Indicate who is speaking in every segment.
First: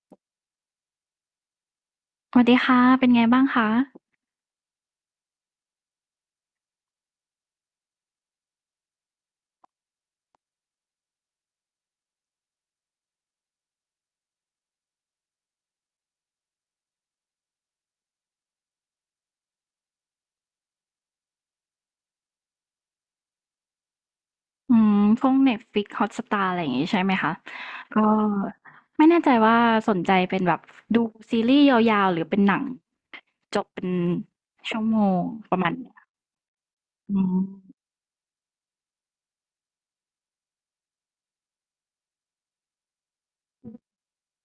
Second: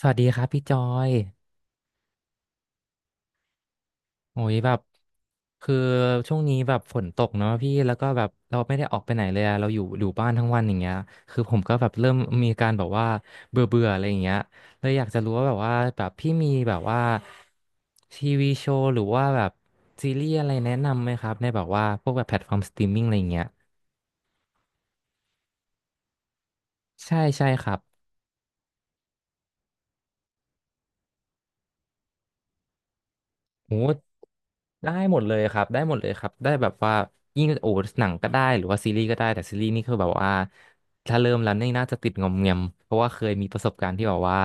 Speaker 1: สวัสดีครับพี่จอย
Speaker 2: สวัสดีค่ะ เป็นไงบ้างคะ
Speaker 1: โอ้ยแบบคือช่วงนี้แบบฝนตกเนาะพี่แล้วก็แบบเราไม่ได้ออกไปไหนเลยอะเราอยู่บ้านทั้งวันอย่างเงี้ยคือผมก็แบบเริ่มมีอการแบบว่าเบื่อเบื่ออะไรอย่างเงี้ยเลยอยากจะรู้ว่าแบบว่าแบบพี่มีแบบว่าทีวีโชว์หรือว่าแบบซีรีส์อะไรแนะนำไหมครับในแบบว่าพวกแบบแพลตฟอร์มสตรีมมิ่งอะไรอย่างเงี้ย
Speaker 2: อืมพวก Netflix Hotstar อะไรอย่างงี้ใช่ไหม
Speaker 1: ใช่
Speaker 2: คะ
Speaker 1: ใช่ครับ
Speaker 2: ก็ไม่แน่ใจว่าสนใจเป็นแบบดูซีรีส์ยาวๆหรือเป็นหนังจบ
Speaker 1: โอ้
Speaker 2: เป็นชั่ว
Speaker 1: ได้
Speaker 2: โม
Speaker 1: หม
Speaker 2: ง
Speaker 1: ดเลย
Speaker 2: ป
Speaker 1: ค
Speaker 2: ระ
Speaker 1: รับ
Speaker 2: มาณ
Speaker 1: ได้ห
Speaker 2: เนี้
Speaker 1: ม
Speaker 2: ย
Speaker 1: ดเลยครับได้แบบว่า
Speaker 2: อืม
Speaker 1: ยิ่งโอ้หนังก็ได้หรือว่าซีรีส์ก็ได้แต่ซีรีส์นี่คือแบบว่าถ้าเริ่มแล้วนี่น่าจะติดงอมแงมเพราะว่าเคยมีประสบการณ์ที่แบบว่า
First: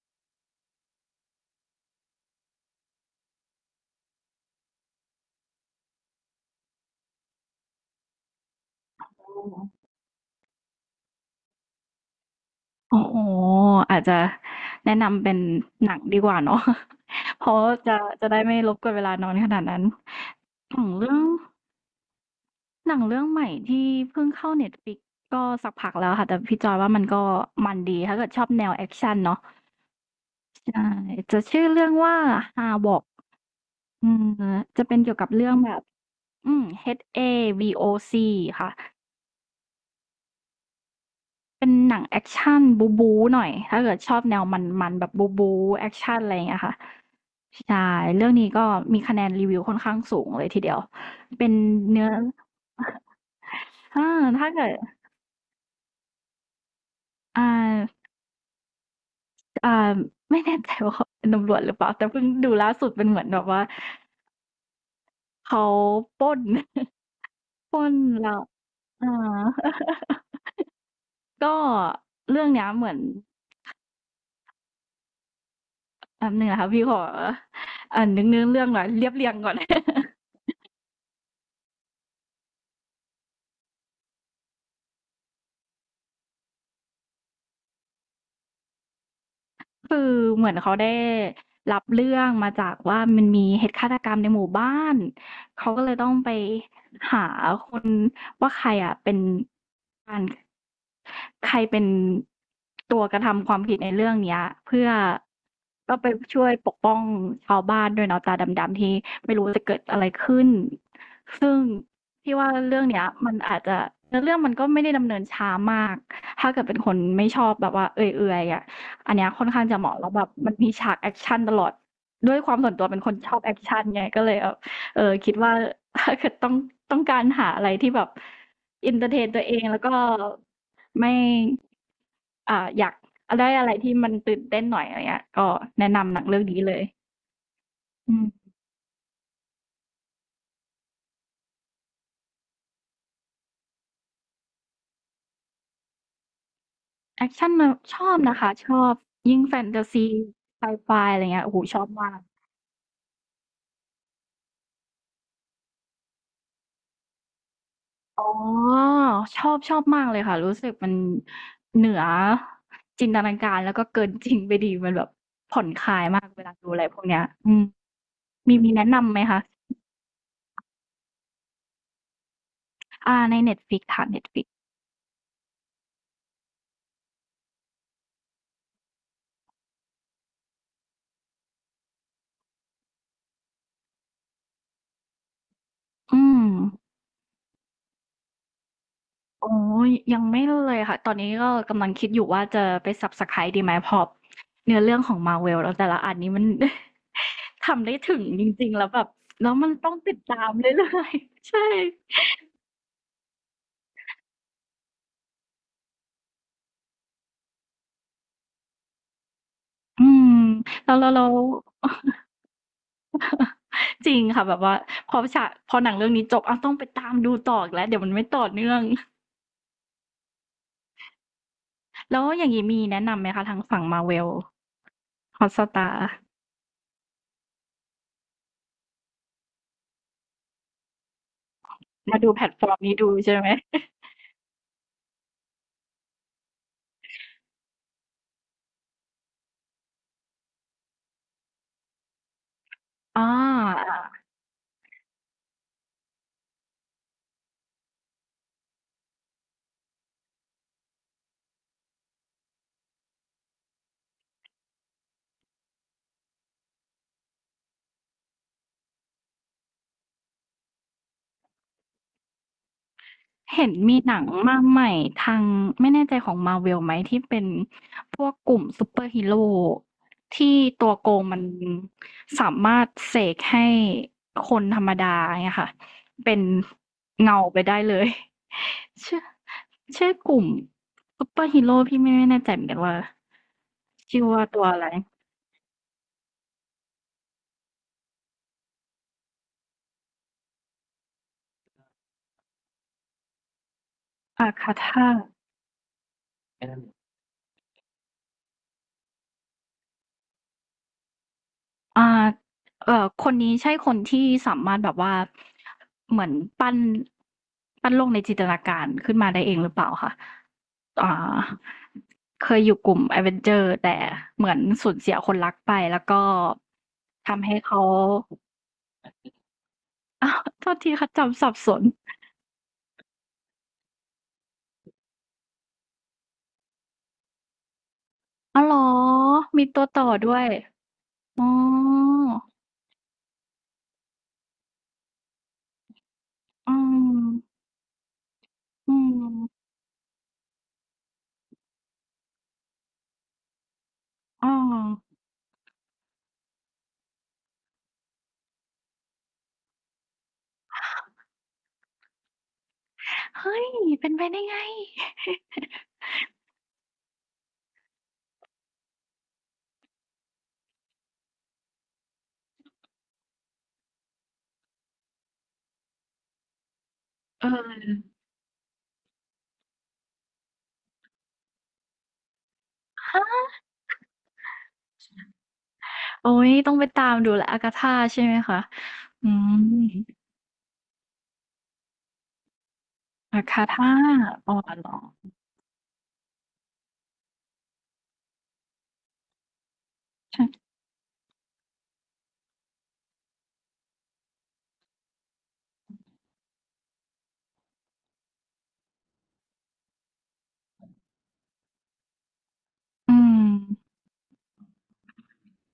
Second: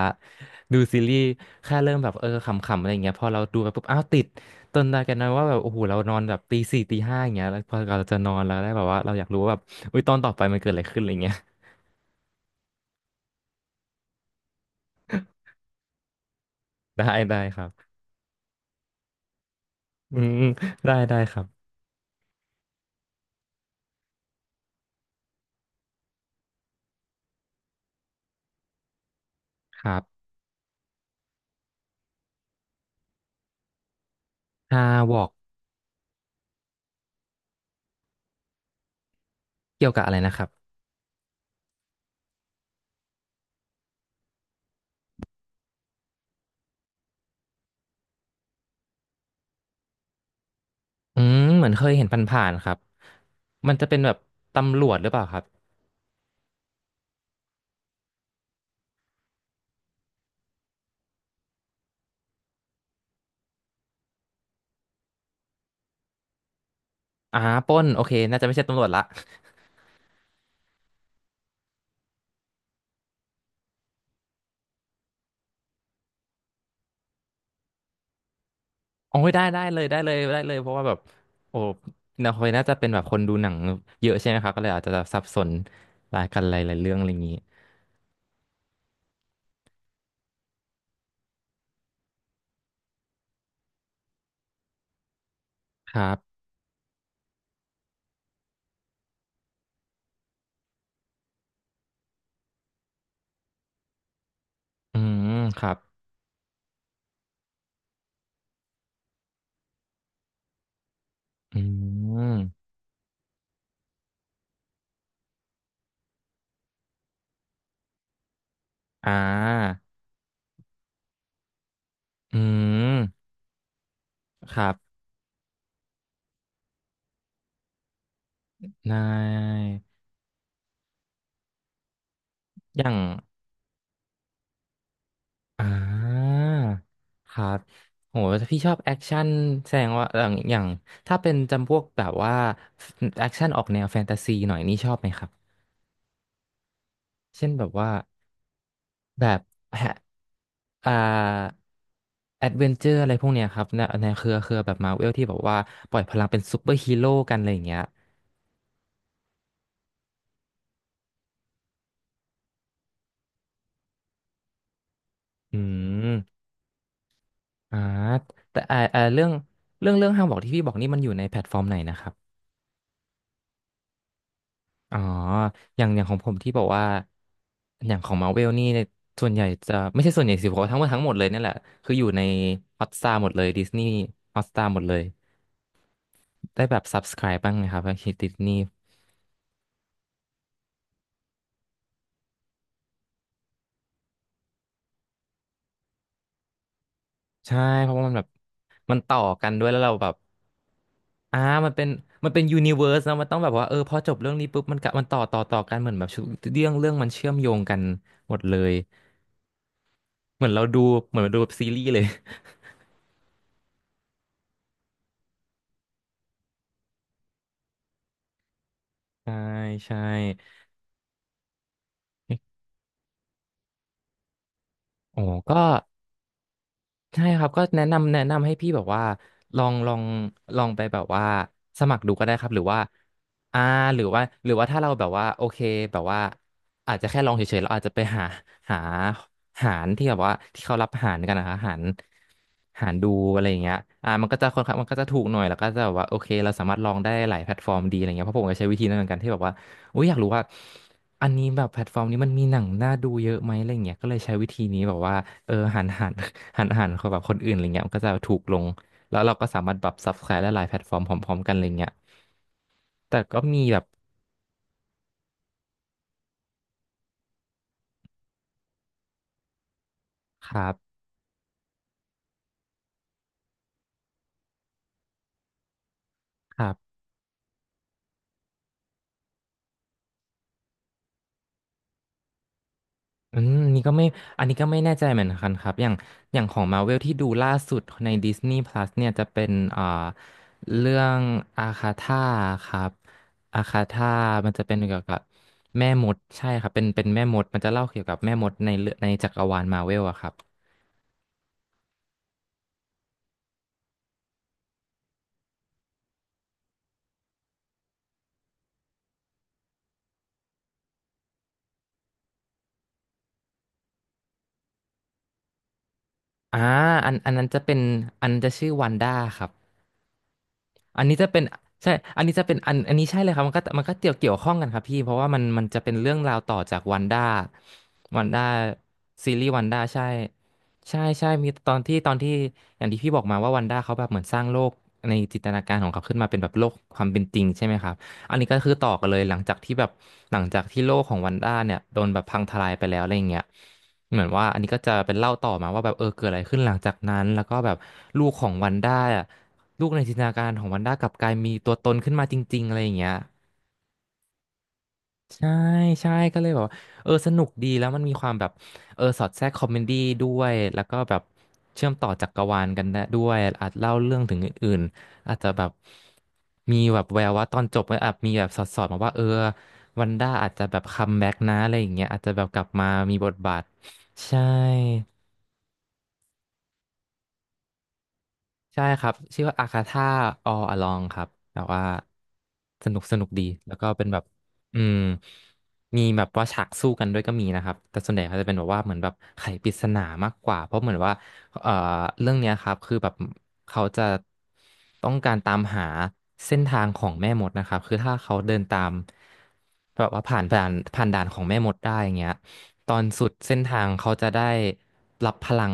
Speaker 1: ดูซีรีส์แค่เริ่มแบบเออขำๆอะไรอย่างเงี้ยพอเราดูไปปุ๊บอ้าวติดจนได้กันนะว่าแบบโอ้โหเรานอนแบบตีสี่ตีห้าอย่างเงี้ยแล้วพอเราจะนอนแล้วได้แบบว่าเราอยากรู้ว่าแบบอุ้
Speaker 2: โ
Speaker 1: ยตอนต่อไปมันเกิดอะไรขึ้นอะไรเงี้ย
Speaker 2: อ้โหอาจจะแนะนำเป็นหนังดีกว่าเนาะ
Speaker 1: ได้ได้
Speaker 2: เพราะ
Speaker 1: ครับ
Speaker 2: จะจะได้ไม่รบกวนเวลานอนขนาดนั้น
Speaker 1: อืม
Speaker 2: ของ
Speaker 1: ได้
Speaker 2: เรื่อ
Speaker 1: ได้
Speaker 2: ง
Speaker 1: ครับ
Speaker 2: หนังเรื่องใหม่ที่เพิ่งเข้าเน็ตฟ i ิกก็สักพักแล้วค่ะ แต่พี่จอยว่ามันมันดีถ้าเกิดชอบแนวแอคชั่นเนาะ
Speaker 1: ครับ
Speaker 2: ใช่จะชื่อเรื่องว่า Havok อืม
Speaker 1: ฮา
Speaker 2: จะเป็น
Speaker 1: ว
Speaker 2: เกี่ยว
Speaker 1: อ
Speaker 2: กั
Speaker 1: ก
Speaker 2: บเรื่องแบบHAVOC ค่ะ
Speaker 1: เกี่ยวกับอะไรนะครับ
Speaker 2: เป็นหนังแอกชันบู๊บู๊หน่อยถ้าเกิดชอบแนวมันๆแบบบู๊บู๊แอกชันอะไรอย่างเงี้ยค่ะใช่เรื่องนี้ก็มีคะแนนรีวิวค่อนข้างสูงเลยทีเดียว
Speaker 1: อืม
Speaker 2: เป็น
Speaker 1: เหมือนเคย
Speaker 2: เนื้
Speaker 1: เห็น
Speaker 2: อ
Speaker 1: ผ่านๆครับ มันจะเป็น
Speaker 2: อา
Speaker 1: แบบ
Speaker 2: ถ้าเกิด
Speaker 1: ตำรวจหรือเปล่าครับ
Speaker 2: อ่าอ่าไม่แน่ใจว่าเขาเป็นตำรวจหรือเปล่าแต่เพิ่งดูล่าสุดเป็นเหมือนแบบว่าเขาปล้น
Speaker 1: อ่าป
Speaker 2: ป
Speaker 1: ล้
Speaker 2: ล้
Speaker 1: น
Speaker 2: น
Speaker 1: โอเค
Speaker 2: แล้
Speaker 1: น่า
Speaker 2: ว
Speaker 1: จะไม่ใช่ตำรวจละ
Speaker 2: อ า ก็เรื่องเนี้ยเหมือนแป๊บหนึงนะคะพี่ขออ่านนึกเนื้อเรื่องหน่อยเรียบ
Speaker 1: โอ้
Speaker 2: เรี
Speaker 1: ย
Speaker 2: ยง
Speaker 1: ได้
Speaker 2: ก่อน
Speaker 1: ได้ เลยได้เลยได้เลยเพราะว่าแบบโอ้นาคอยน่าจะเป็นแบบคนดูหนังเยอะใช่ไหมครับก็เลยอาจจะสับสนรายกันหลายๆเรื่องอะไรอย่างนี้
Speaker 2: คือเหมือนเขาได้รับเรื่องมาจากว่ามันมีเหตุฆาตกรรมในหมู่บ้านเขาก็เล
Speaker 1: ค
Speaker 2: ย
Speaker 1: รั
Speaker 2: ต้องไป
Speaker 1: บ
Speaker 2: หาคนว่าใครอ่ะเป็นการ ใครเป็นตัวกระทำความผิดในเรื่องเนี้ยเพื่อ
Speaker 1: อืมครับ
Speaker 2: ก็ไปช่วยปกป้องชาวบ้านด้วยเนาะตาดำๆที่ไม่รู้จะเกิดอะไรขึ้นซึ่
Speaker 1: อื
Speaker 2: งพี่ว่า
Speaker 1: ม
Speaker 2: เรื่องเนี้ยมันอาจจะเรื่องมันก็ไม่ได้ดำเนินช้ามากถ้าเกิดเป็นคนไม่ชอบแบบว่าเอื่อยๆอ่ะ
Speaker 1: อ่
Speaker 2: อันเนี้ยค่อนข้าง
Speaker 1: า
Speaker 2: จะเหมาะแล้วแบบมันมีฉากแอคชั่นตลอดด้ว
Speaker 1: อื
Speaker 2: ยความส่วนตัวเป็นคน
Speaker 1: ม
Speaker 2: ชอบแอคชั่นไงก็เลยแบ
Speaker 1: ค
Speaker 2: บ
Speaker 1: รับ
Speaker 2: เออคิดว่าถ้าเกิดต้องการหาอะไรที่แบบเอิน
Speaker 1: นา
Speaker 2: เตอร์เทนตัวเองแล้วก็
Speaker 1: ย
Speaker 2: ไม่อ่า
Speaker 1: อ
Speaker 2: อยา
Speaker 1: ย่า
Speaker 2: ก
Speaker 1: ง
Speaker 2: ได้อะไรที่มันตื่นเต้นหน่อยอะไรเงี้ยก็
Speaker 1: อ่
Speaker 2: แนะนำหนัง
Speaker 1: า
Speaker 2: เรื่องนี้เลย
Speaker 1: ครับ
Speaker 2: อื
Speaker 1: โห
Speaker 2: ม
Speaker 1: ถ้าพี่ชอบแอคชั่นแสดงว่าอย่างถ้าเป็นจำพวกแบบว่าแอคชั่นออกแนวแฟนตาซีหน่อยนี่ชอบไหมครับ
Speaker 2: แอก
Speaker 1: เช่
Speaker 2: ชั
Speaker 1: น
Speaker 2: น
Speaker 1: แบ
Speaker 2: น
Speaker 1: บว่า
Speaker 2: ชอบนะคะ ชอบ
Speaker 1: แบ
Speaker 2: ยิ่
Speaker 1: บ
Speaker 2: งแฟนตา
Speaker 1: แฮะ
Speaker 2: ซีไซไฟ
Speaker 1: อ่า
Speaker 2: อะไรเงี้ยโอ้โฮชอบมาก
Speaker 1: แอดเวนเจอร์อะไรพวกเนี้ยครับในในเครือแบบมาเวลที่แบบว่าปล่อยพลังเป็นซูเปอร์ฮีโร่กันอะไรอย่างเงี้ย
Speaker 2: อ๋อชอบมากเลยค่ะ รู้สึกมันเหนือจินตนาการแล้วก็เกินจริงไปดีมันแบบ
Speaker 1: อื
Speaker 2: ผ่อนคลายมาก
Speaker 1: ม
Speaker 2: เวลาดูอะไรพวกเนี้ย
Speaker 1: อ่า
Speaker 2: มี
Speaker 1: แต่
Speaker 2: มีแนะนำไหม
Speaker 1: เรื่อง
Speaker 2: คะ
Speaker 1: เรื่องห้างบอกที่พี่บอกนี่มันอยู่ในแพลตฟอร์มไหนนะครับ
Speaker 2: อ่า ใน Netflix ค่ะ Netflix
Speaker 1: อ๋ออย่างของผมที่บอกว่าอย่างของมาเวลนี่ส่วนใหญ่จะไม่ใช่ส่วนใหญ่สิผมว่าทั้งหมดเลยเนี่ยแหละคืออยู่ในฮอตสตาร์หมดเลยดิสนีย์ฮอตสตาร์หมดเลย
Speaker 2: อืม
Speaker 1: ได้แบบ subscribe บ้างไหมครับคิดดิสนีย์
Speaker 2: อ๋อยังไม่เลยค่ะ ตอนนี้ก็กำลังคิดอยู่ว่าจะไป Subscribe ดีไหมพอเนื้อเรื่องของ Marvel แล้วแต่ละอันนี้มัน
Speaker 1: ใช่
Speaker 2: ทำ
Speaker 1: เพ
Speaker 2: ได้
Speaker 1: ราะว่ามั
Speaker 2: ถึ
Speaker 1: นแบ
Speaker 2: ง
Speaker 1: บ
Speaker 2: จริงๆแล้ว
Speaker 1: มัน
Speaker 2: แบบ
Speaker 1: ต่อกั
Speaker 2: แล้
Speaker 1: น
Speaker 2: ว
Speaker 1: ด้ว
Speaker 2: มั
Speaker 1: ย
Speaker 2: น
Speaker 1: แล้ว
Speaker 2: ต้
Speaker 1: เรา
Speaker 2: อง
Speaker 1: แบ
Speaker 2: ติ
Speaker 1: บ
Speaker 2: ดตามเรื่อย
Speaker 1: อ่า
Speaker 2: ๆ ใช่
Speaker 1: มันเป็นมันเป็นยูนิเวอร์สนะมันต้องแบบว่าเออพอจบเรื่องนี้ปุ๊บมันกะมันต่อกันเหมือนแบบชุดเรื่องเรื่องมันเชื่อมโยงกันหมดเลย
Speaker 2: อืม
Speaker 1: เหมือนเราดู
Speaker 2: แล้วแล้ว
Speaker 1: เหมือ
Speaker 2: แล้
Speaker 1: นเรา
Speaker 2: ว
Speaker 1: ดูแบบซีรีส์เลย
Speaker 2: จริงค่ะแบบว่าพอฉากพอหนังเรื่องนี้จบอ้าวต้องไปตามดูต่ออีกแล้วเดี๋ยวมันไม่ต่อเนื่อง
Speaker 1: ใช่ใช่
Speaker 2: แล้วอย่างงี้มีแนะนำไหมคะทางฝั่ง Marvel
Speaker 1: โอ้ก็
Speaker 2: Hotstar
Speaker 1: ใช่ครับก็แนะนำให้พี่แบบว่าลองลองลองไปแบบว่าสมัครดู
Speaker 2: มา
Speaker 1: ก็
Speaker 2: ดู
Speaker 1: ได้
Speaker 2: แพ
Speaker 1: ค
Speaker 2: ล
Speaker 1: รับ
Speaker 2: ต
Speaker 1: หรื
Speaker 2: ฟ
Speaker 1: อ
Speaker 2: อร์ม
Speaker 1: ว่า
Speaker 2: นี้ดูใช่ไหม
Speaker 1: อ่าหรือ ว่าหรือว่าถ้าเราแบบว่าโอเคแบบว่าอาจจะแค่ลองเฉยๆเราอาจจะไปหาหาหารที่แบบว่าที่เขารับหารกันนะคะหารดู
Speaker 2: อ
Speaker 1: อะไรอย่างเงี้ย
Speaker 2: า
Speaker 1: มันก็จะค่อนข้างมันก็จะถูกหน่อยแล้วก็จะแบบว่าโอเคเราสามารถลองได้หลายแพลตฟอร์มดีอะไรเงี้ยเพราะผมก็ใช้วิธีนั้นเหมือนกันที่แบบว่า อุ้ยอยากรู้ว่าอันนี้แบบแพลตฟอร์มนี้มันมีหนังน่าดูเยอะไหมอะไรเงี้ยก็เลยใช้วิธีนี้แบบว่าเออหัน หันขอแบบคนอื่นอะไรเงี้ยมันก็จะถูกลงแล้วเราก็สามารถแบบ subscribe ได้หลายแพลตฟอร์มพร้อมๆกันอะไรเงี้ยแต่ก็มี
Speaker 2: เห็น
Speaker 1: แบบ
Speaker 2: มีหนังมาใหม่ทางไม่แน่ใจของ Marvel ไหมที่เป็นพวกกลุ่มซูเปอร์ฮีโร่
Speaker 1: ค
Speaker 2: ที่
Speaker 1: รั
Speaker 2: ตัว
Speaker 1: บ
Speaker 2: โกงมันสามารถเสกให้คนธรรมดาเนี่ยค่ะเป็น
Speaker 1: ครับ
Speaker 2: เงาไปได้เลย ชื่อชื่อกลุ่มซูเปอร์ฮีโร่พี่ไม่แน่ใจเหมือนกันว่า
Speaker 1: อืมนี่ก็ไม่
Speaker 2: ชื่อ
Speaker 1: อั
Speaker 2: ว่า
Speaker 1: นนี้
Speaker 2: ตั
Speaker 1: ก็
Speaker 2: ว
Speaker 1: ไม่
Speaker 2: อะไร
Speaker 1: แน่ใจเหมือนกันครับอย่างของมาเวลที่ดูล่าสุดใน Disney Plus เนี่ยจะเป็นเรื่องอาคาธาครับอาคาธามั
Speaker 2: อา
Speaker 1: นจะ
Speaker 2: คา
Speaker 1: เป็นเกี่ยว
Speaker 2: ธา
Speaker 1: กับแม่มดใช่ครับเป็นแม่มดมันจะเล่าเกี่ยวกับแม่มดในเรื่องในจักรวาลมาเวลอะครับ
Speaker 2: อ่าเอ่อคนนี้ใช่คนที่สามารถแบบว่าเหมือนปั้นปั้นโลกในจินตนาการขึ้นมาได้เองหรือเปล่าคะอ่าเคยอยู่กลุ่ม Avenger แต่เหมือนสูญเสียคนรักไปแล้วก็
Speaker 1: อ่าอันนั้
Speaker 2: ทำ
Speaker 1: น
Speaker 2: ให้
Speaker 1: จะเป็น
Speaker 2: เขา
Speaker 1: อันนั้นจะชื่อวันด้าครับ
Speaker 2: อ้าวโทษที
Speaker 1: อัน
Speaker 2: ค่ะ
Speaker 1: นี้จะเป็
Speaker 2: จำ
Speaker 1: น
Speaker 2: สับสน
Speaker 1: ใช่อันนี้จะเป็นอันนี้ใช่เลยครับมันก็เกี่ยวข้องกันครับพี่เพราะว่ามันจะเป็นเรื่องราวต่อจากวันด้าวันด้า
Speaker 2: อ้าวเหรอ
Speaker 1: ซีรีส์วั
Speaker 2: มี
Speaker 1: นด้า
Speaker 2: ตัวต่
Speaker 1: ใช่
Speaker 2: อด้วย
Speaker 1: ใช่
Speaker 2: อ๋อ
Speaker 1: มีตอนที่อย่างที่พี่บอกมาว่าวันด้าเขาแบบเหมือนสร้างโลกในจินตนาการของเขาขึ้นมาเป็นแบบโลก
Speaker 2: อื
Speaker 1: ความเป็นจริง
Speaker 2: ม
Speaker 1: ใช่ไหมครับอันนี้ก็คือต่อ
Speaker 2: อื
Speaker 1: กันเลย
Speaker 2: ม
Speaker 1: หลังจากที่แบบหลังจากที่โลกของวันด้าเนี่ยโดนแบบพังทลายไปแล้วอะไรอย่างเงี้ยเหมือนว่า
Speaker 2: อ้อ
Speaker 1: อันนี้ก็จะเป็นเล่าต่อมาว่าแบบเกิดอะไรขึ้นหลังจากนั้นแล้วก็แบบลูกของวันด้าอะ ลูกในจินตนาการของวันด้ากลับกลายมีตัวตนขึ้นมาจริงๆอะไรอย่างเงี้ย
Speaker 2: เฮ้ยเป็นไปได้ไง
Speaker 1: ใช่ใช่ก็เลยแบบว่าสนุกดีแล้วมันมีความแบบสอดแทรกคอมเมดี้ด้วยแล้วก็แบบเชื่อมต่อจักรวาลกันได้ด้วยอาจเล่าเรื่องถึงอื่นๆอาจจะแบบมีแบบแววว่า
Speaker 2: เอ
Speaker 1: ตอนจบมันอาจ
Speaker 2: อ
Speaker 1: มีแบบสอดมาว่าวันด้าอาจจะแบบคัมแบ็กนะอะไรอย่างเงี้ยอาจจะแบบกลับมามี
Speaker 2: ฮะ
Speaker 1: บทบาทใช่
Speaker 2: โอ๊ยต้องไปตามดูแล a g า t ธาใช่ไหมคะ
Speaker 1: ใช่ครับ
Speaker 2: อื
Speaker 1: ชื่อ
Speaker 2: ม
Speaker 1: ว่าอาคาธา all along ครับแต่ว่าสนุกสนุก
Speaker 2: อา
Speaker 1: ดี
Speaker 2: ก t
Speaker 1: แล้วก็
Speaker 2: ธา
Speaker 1: เป็นแบบ
Speaker 2: อ๋อ
Speaker 1: อื
Speaker 2: เหรอ
Speaker 1: มมีแบบว่าฉากสู้กันด้วยก็มีนะครับแต่ส่วนใหญ่เขาจะเป็นแบบว่าเหมือนแบบไขปริศนามาก
Speaker 2: ใช่
Speaker 1: กว่าเพราะเหมือนว่าเอ่อเรื่องเนี้ยครับคือแบบเขาจะต้องการตามหาเส้นทางของแม่มดนะครับคือถ้าเขาเดินตามแบบว่าผ่านด่านของแม่มดได้อย่างเงี้ยตอน
Speaker 2: อื
Speaker 1: สุด
Speaker 2: ม
Speaker 1: เส้นทางเขาจะได้รับพลัง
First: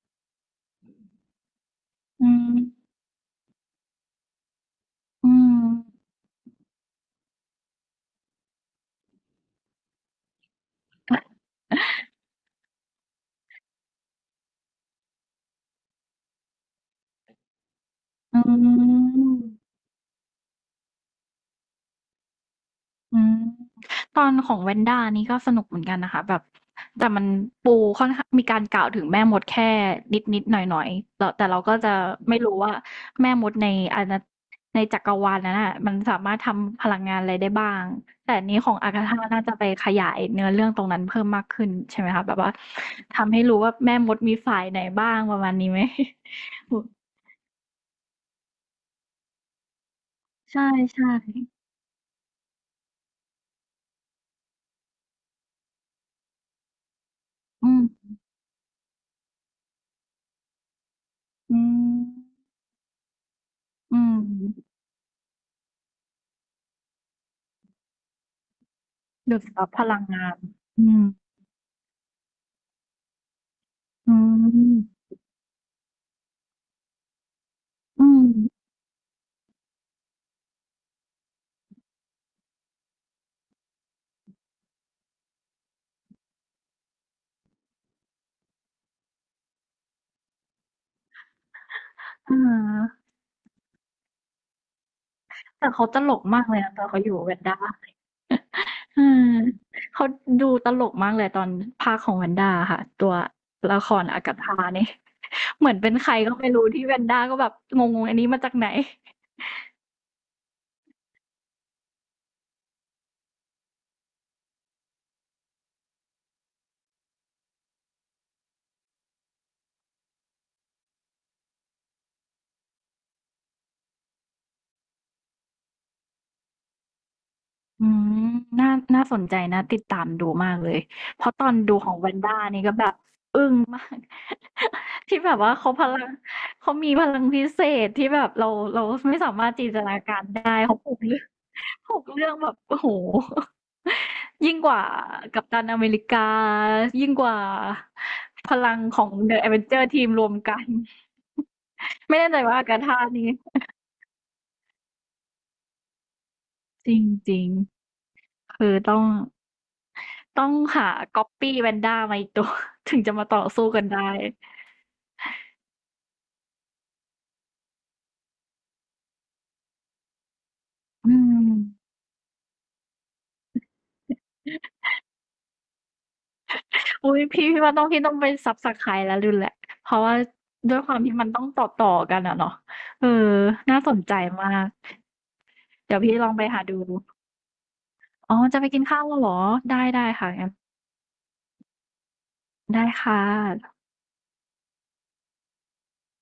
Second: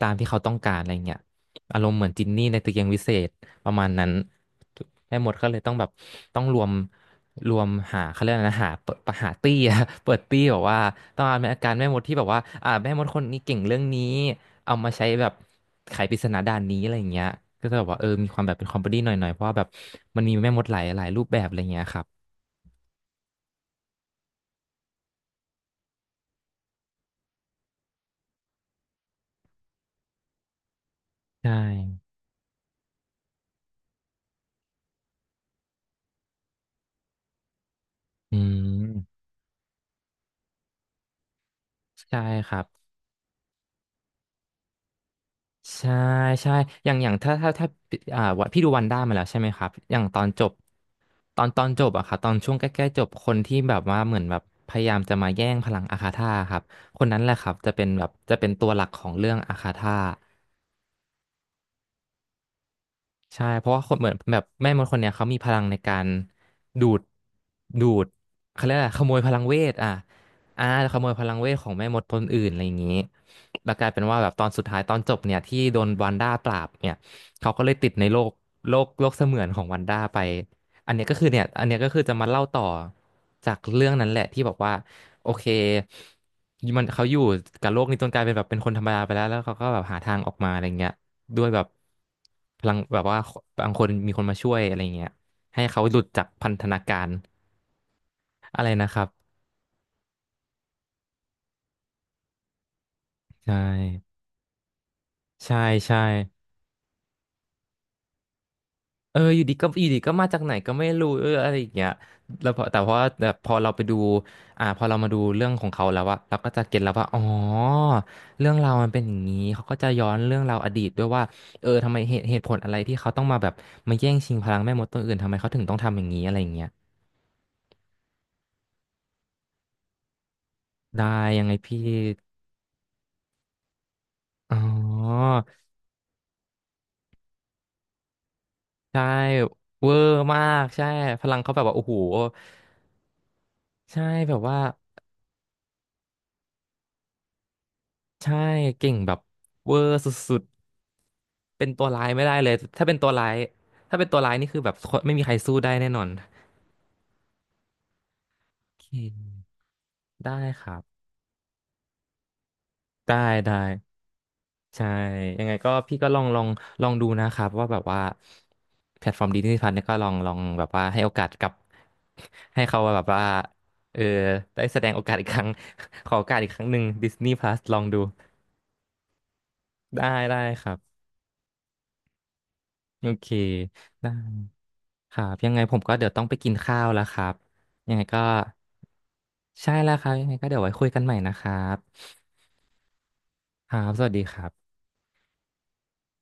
Speaker 1: ตามที่เขาต้องการอะไรเงี้ย อารมณ์เหมือนจิน
Speaker 2: อื
Speaker 1: นี่
Speaker 2: ม
Speaker 1: ในตะเกียงวิเศษประมาณนั้นให้หม
Speaker 2: อื
Speaker 1: ดก็เลย
Speaker 2: ม
Speaker 1: ต้องแบบต้องรวมหาเขาเรียกอะไรนะหาเปิดหาตี้อะ เปิดตี้แบบว่าต้องเอาอาการแม่มดที่แบบว่าแม่มดคนนี้เก่งเรื่องนี้เอามาใช้แบบไขปริศนาด่านนี้อะไรอย่างเงี้ยก็จะแบบว่ามีความแบ บเป็นคอมเม
Speaker 2: อื
Speaker 1: ดี้หน่อยๆเพราะว่าแบบ
Speaker 2: ม
Speaker 1: มันมีแม่มดหลายรูปแบบอะไรอย่างเงี้ยครับ
Speaker 2: อืมตอนของ w น n d a นี่ก็สนุกเหมือนกันนะคะแบบแต่มันปูค่อนข้างมีการกล่าวถึงแม่มดแค่นิดๆหน่อยหน่อยๆแต่
Speaker 1: ใช่
Speaker 2: เราก็จะไม่รู้ว่าแม่มดในอาณาในจักรวาลนั้นน่ะมันสามารถทำพลังงานอะไรได้บ้างแต่
Speaker 1: อื
Speaker 2: อันนี้ของอากาธา
Speaker 1: ม
Speaker 2: น่าจะไปขยายเนื้อเรื่องตรงนั้นเพิ่มมากขึ้นใช่ไหม
Speaker 1: ใช่
Speaker 2: คะแบบ
Speaker 1: ค
Speaker 2: ว่า
Speaker 1: รับ
Speaker 2: ทำให้รู้ว่าแม่มดมีฝ่ายไหนบ้างประมาณนี้ไหม
Speaker 1: ใช่ ใช่อย่างอย่างถ้าวัดพี่ดูวันด้ามาแล้วใช่ไหมครับอย่างตอนจบ
Speaker 2: ใช่ใช่
Speaker 1: ตอนจบอะครับตอนช่วงใกล้ๆจบคนที่แบบว่าเหมือนแบบพยายามจะมาแย่งพลังอาคาธาครับคนนั้นแหละครับ
Speaker 2: อื
Speaker 1: จะเป็นแบบ
Speaker 2: ม
Speaker 1: จะเป็นตัวหลักของเรื่องอาคาธา
Speaker 2: อืม
Speaker 1: ใช่เพราะว่าค
Speaker 2: อื
Speaker 1: นเหมือน
Speaker 2: ม
Speaker 1: แบบแม่มดคนเนี้ยเขามีพลังในการดูดดูดเขาเรียกอะไรขโมยพ
Speaker 2: ดู
Speaker 1: ลัง
Speaker 2: ด
Speaker 1: เว
Speaker 2: ซับ
Speaker 1: ท
Speaker 2: พ
Speaker 1: อ่ะ
Speaker 2: ลังงาน
Speaker 1: อ่า
Speaker 2: อื
Speaker 1: ขโม
Speaker 2: ม
Speaker 1: ยพลังเวทของแม่มดคนอื่นอะไรอย่างนี้แล้วกลายเป็น
Speaker 2: อื
Speaker 1: ว่าแบบตอนสุดท้ายตอน
Speaker 2: ม
Speaker 1: จบเนี่ยที่โดนวันด้าปราบเนี่ยเขาก็เลยติดใน
Speaker 2: อื
Speaker 1: โล
Speaker 2: ม
Speaker 1: กโลกเสมือนของวันด้าไปอันเนี้ยก็คือเนี่ยอันเนี้ยก็คือจะมาเล่าต่อจากเรื่องนั้นแหละที่บอกว่าโอเคมันเขาอยู่กับโลกนี้จนกลายเป็นแบบเป็นคนธรรมดาไปแล้วแล้วเขาก็แบบหาทางออกมาอะไรเงี้ย ด้วยแบบ
Speaker 2: อ
Speaker 1: พลังแบ
Speaker 2: า
Speaker 1: บว่าบางคนมีคนมาช่วยอะไรเงี้ยให้
Speaker 2: แต่
Speaker 1: เขา
Speaker 2: เขา
Speaker 1: ห
Speaker 2: ต
Speaker 1: ลุด
Speaker 2: ลก
Speaker 1: จาก
Speaker 2: มาก
Speaker 1: พัน
Speaker 2: เลย
Speaker 1: ธ
Speaker 2: อะ
Speaker 1: นา
Speaker 2: ตอน
Speaker 1: กา
Speaker 2: เขาอ
Speaker 1: ร
Speaker 2: ยู่กับแวนด้า
Speaker 1: อะไรนะค
Speaker 2: เอ
Speaker 1: รั
Speaker 2: อ
Speaker 1: บ
Speaker 2: เขาดูตลกมากเลยตอนพากย์ของแวนด้าอะค่ะตัว
Speaker 1: ใช่
Speaker 2: ละครอากาธานี่
Speaker 1: ใช่
Speaker 2: เหมือนเป็น
Speaker 1: ใช่
Speaker 2: ใครก็ไม่รู้ที่แวนด้าก็แบบงงๆอันนี้มาจากไหน
Speaker 1: อยู่ดีก็อยู่ดีก็มาจากไหนก็ไม่รู้อะไรอย่างเงี้ยแล้วพอแต่พอแบบพอเราไปดูพอเรามาดูเรื่องของเขาแล้วอะเราก็จะเก็ตแล้วว่าอ๋อเรื่องราวมันเป็นอย่างนี้เขาก็จะย้อนเรื่องราวอดีตด้วยว่าทำไมเหตุผลอะไรที่เขาต้องมาแบบมาแย่งชิงพลังแม่มดตัวอื่นทำไมเขาถึงต้องทำอย่างนี้อะไรอย่างเงี้ย
Speaker 2: อืมน่าน่าสนใจน่าติดตามดูมากเลย
Speaker 1: ได้
Speaker 2: เพราะต
Speaker 1: ยัง
Speaker 2: อ
Speaker 1: ไง
Speaker 2: นดู
Speaker 1: พี่
Speaker 2: ของแวนด้านี่ก็แบบ
Speaker 1: อ๋
Speaker 2: ที่
Speaker 1: อ
Speaker 2: แบบว่าเขาพลังเขามีพลังพิเศษที่แบบเรา
Speaker 1: ใช่
Speaker 2: ไม่สามารถจินต
Speaker 1: เว
Speaker 2: นา
Speaker 1: อร์
Speaker 2: การ
Speaker 1: มา
Speaker 2: ได้
Speaker 1: ก
Speaker 2: เขา
Speaker 1: ใช่
Speaker 2: ผูกเรื่อ
Speaker 1: พ
Speaker 2: ง
Speaker 1: ลังเขาแบบว่าโอ้
Speaker 2: ผู
Speaker 1: โห
Speaker 2: กเรื่องแบบโอ้โห
Speaker 1: ใช่แบบ
Speaker 2: ยิ่
Speaker 1: ว่า
Speaker 2: งกว่ากัปตันอเมริกายิ่งกว่า
Speaker 1: ใช่
Speaker 2: พลัง
Speaker 1: เก่ง
Speaker 2: ขอ
Speaker 1: แบ
Speaker 2: ง
Speaker 1: บ
Speaker 2: เดอะ v อเวน
Speaker 1: เว
Speaker 2: เจ
Speaker 1: อ
Speaker 2: อร์
Speaker 1: ร์
Speaker 2: ที
Speaker 1: ส
Speaker 2: มรว
Speaker 1: ุ
Speaker 2: ม
Speaker 1: ด
Speaker 2: กัน
Speaker 1: ๆเป็นตัวร้าย
Speaker 2: ไม่
Speaker 1: ไม่
Speaker 2: แน่
Speaker 1: ได้
Speaker 2: ใจ
Speaker 1: เลย
Speaker 2: ว่าอากา
Speaker 1: ถ้าเป็น
Speaker 2: ธา
Speaker 1: ตัว
Speaker 2: นี้
Speaker 1: ร้ายถ้าเป็นตัวร้ายนี่คือแบบไม่มีใครสู้ได้แน่นอน
Speaker 2: จริงๆคือ
Speaker 1: โอเค
Speaker 2: ต้อง
Speaker 1: ได้
Speaker 2: ต้อง
Speaker 1: ครับ
Speaker 2: หาก๊อปปี้แวนด้ามาอีกตัว ถึงจะ
Speaker 1: ได้
Speaker 2: มาต่อ
Speaker 1: ได้
Speaker 2: สู้กันได้
Speaker 1: ใช่ยังไงก็พี่ก็ลองดูนะครับว่าแบบว่าแพลตฟอร์มดิสนีย์พัทเนี่ยก็ลองลองแบบว่าให้
Speaker 2: อื
Speaker 1: โอกาสกั
Speaker 2: ม
Speaker 1: บ ให้เขาแบบว่าเออได้แสดงโอกาสอีกครั้ง ขอโอกาสอีกครั้งหนึ่งดิ
Speaker 2: อุ้
Speaker 1: ส
Speaker 2: ย
Speaker 1: นีย์พ
Speaker 2: พี่
Speaker 1: ลัส
Speaker 2: พี่ว่า
Speaker 1: ลอ
Speaker 2: ต้
Speaker 1: ง
Speaker 2: อง
Speaker 1: ดู
Speaker 2: พี่ต้องไปซับสไครต์แล้วลืนแหละเพราะ
Speaker 1: ได้
Speaker 2: ว่า
Speaker 1: ได้ครั
Speaker 2: ด้ว
Speaker 1: บ
Speaker 2: ยความที่มันต้องต่อกันอะเนาะเอ
Speaker 1: โอ
Speaker 2: อ
Speaker 1: เค
Speaker 2: น่าสน
Speaker 1: ได้
Speaker 2: ใจมาก
Speaker 1: ครับยังไงผมก็
Speaker 2: เดี๋ยว
Speaker 1: เดี๋ยว
Speaker 2: พี่
Speaker 1: ต้อ
Speaker 2: ล
Speaker 1: ง
Speaker 2: อ
Speaker 1: ไป
Speaker 2: งไป
Speaker 1: กิน
Speaker 2: หา
Speaker 1: ข้า
Speaker 2: ดู
Speaker 1: วแล้วครับยังไงก็
Speaker 2: อ๋อจะไปกินข้าวแล้วเหรอ
Speaker 1: ใช่
Speaker 2: ได้
Speaker 1: แล้ว
Speaker 2: ได้
Speaker 1: ครับยัง
Speaker 2: ค่ะ
Speaker 1: ไงก็
Speaker 2: งั้น
Speaker 1: เดี๋ยวไว้คุยกันใหม่นะครับ
Speaker 2: ได้ค่
Speaker 1: ค
Speaker 2: ะ
Speaker 1: รับสวัสดีครับ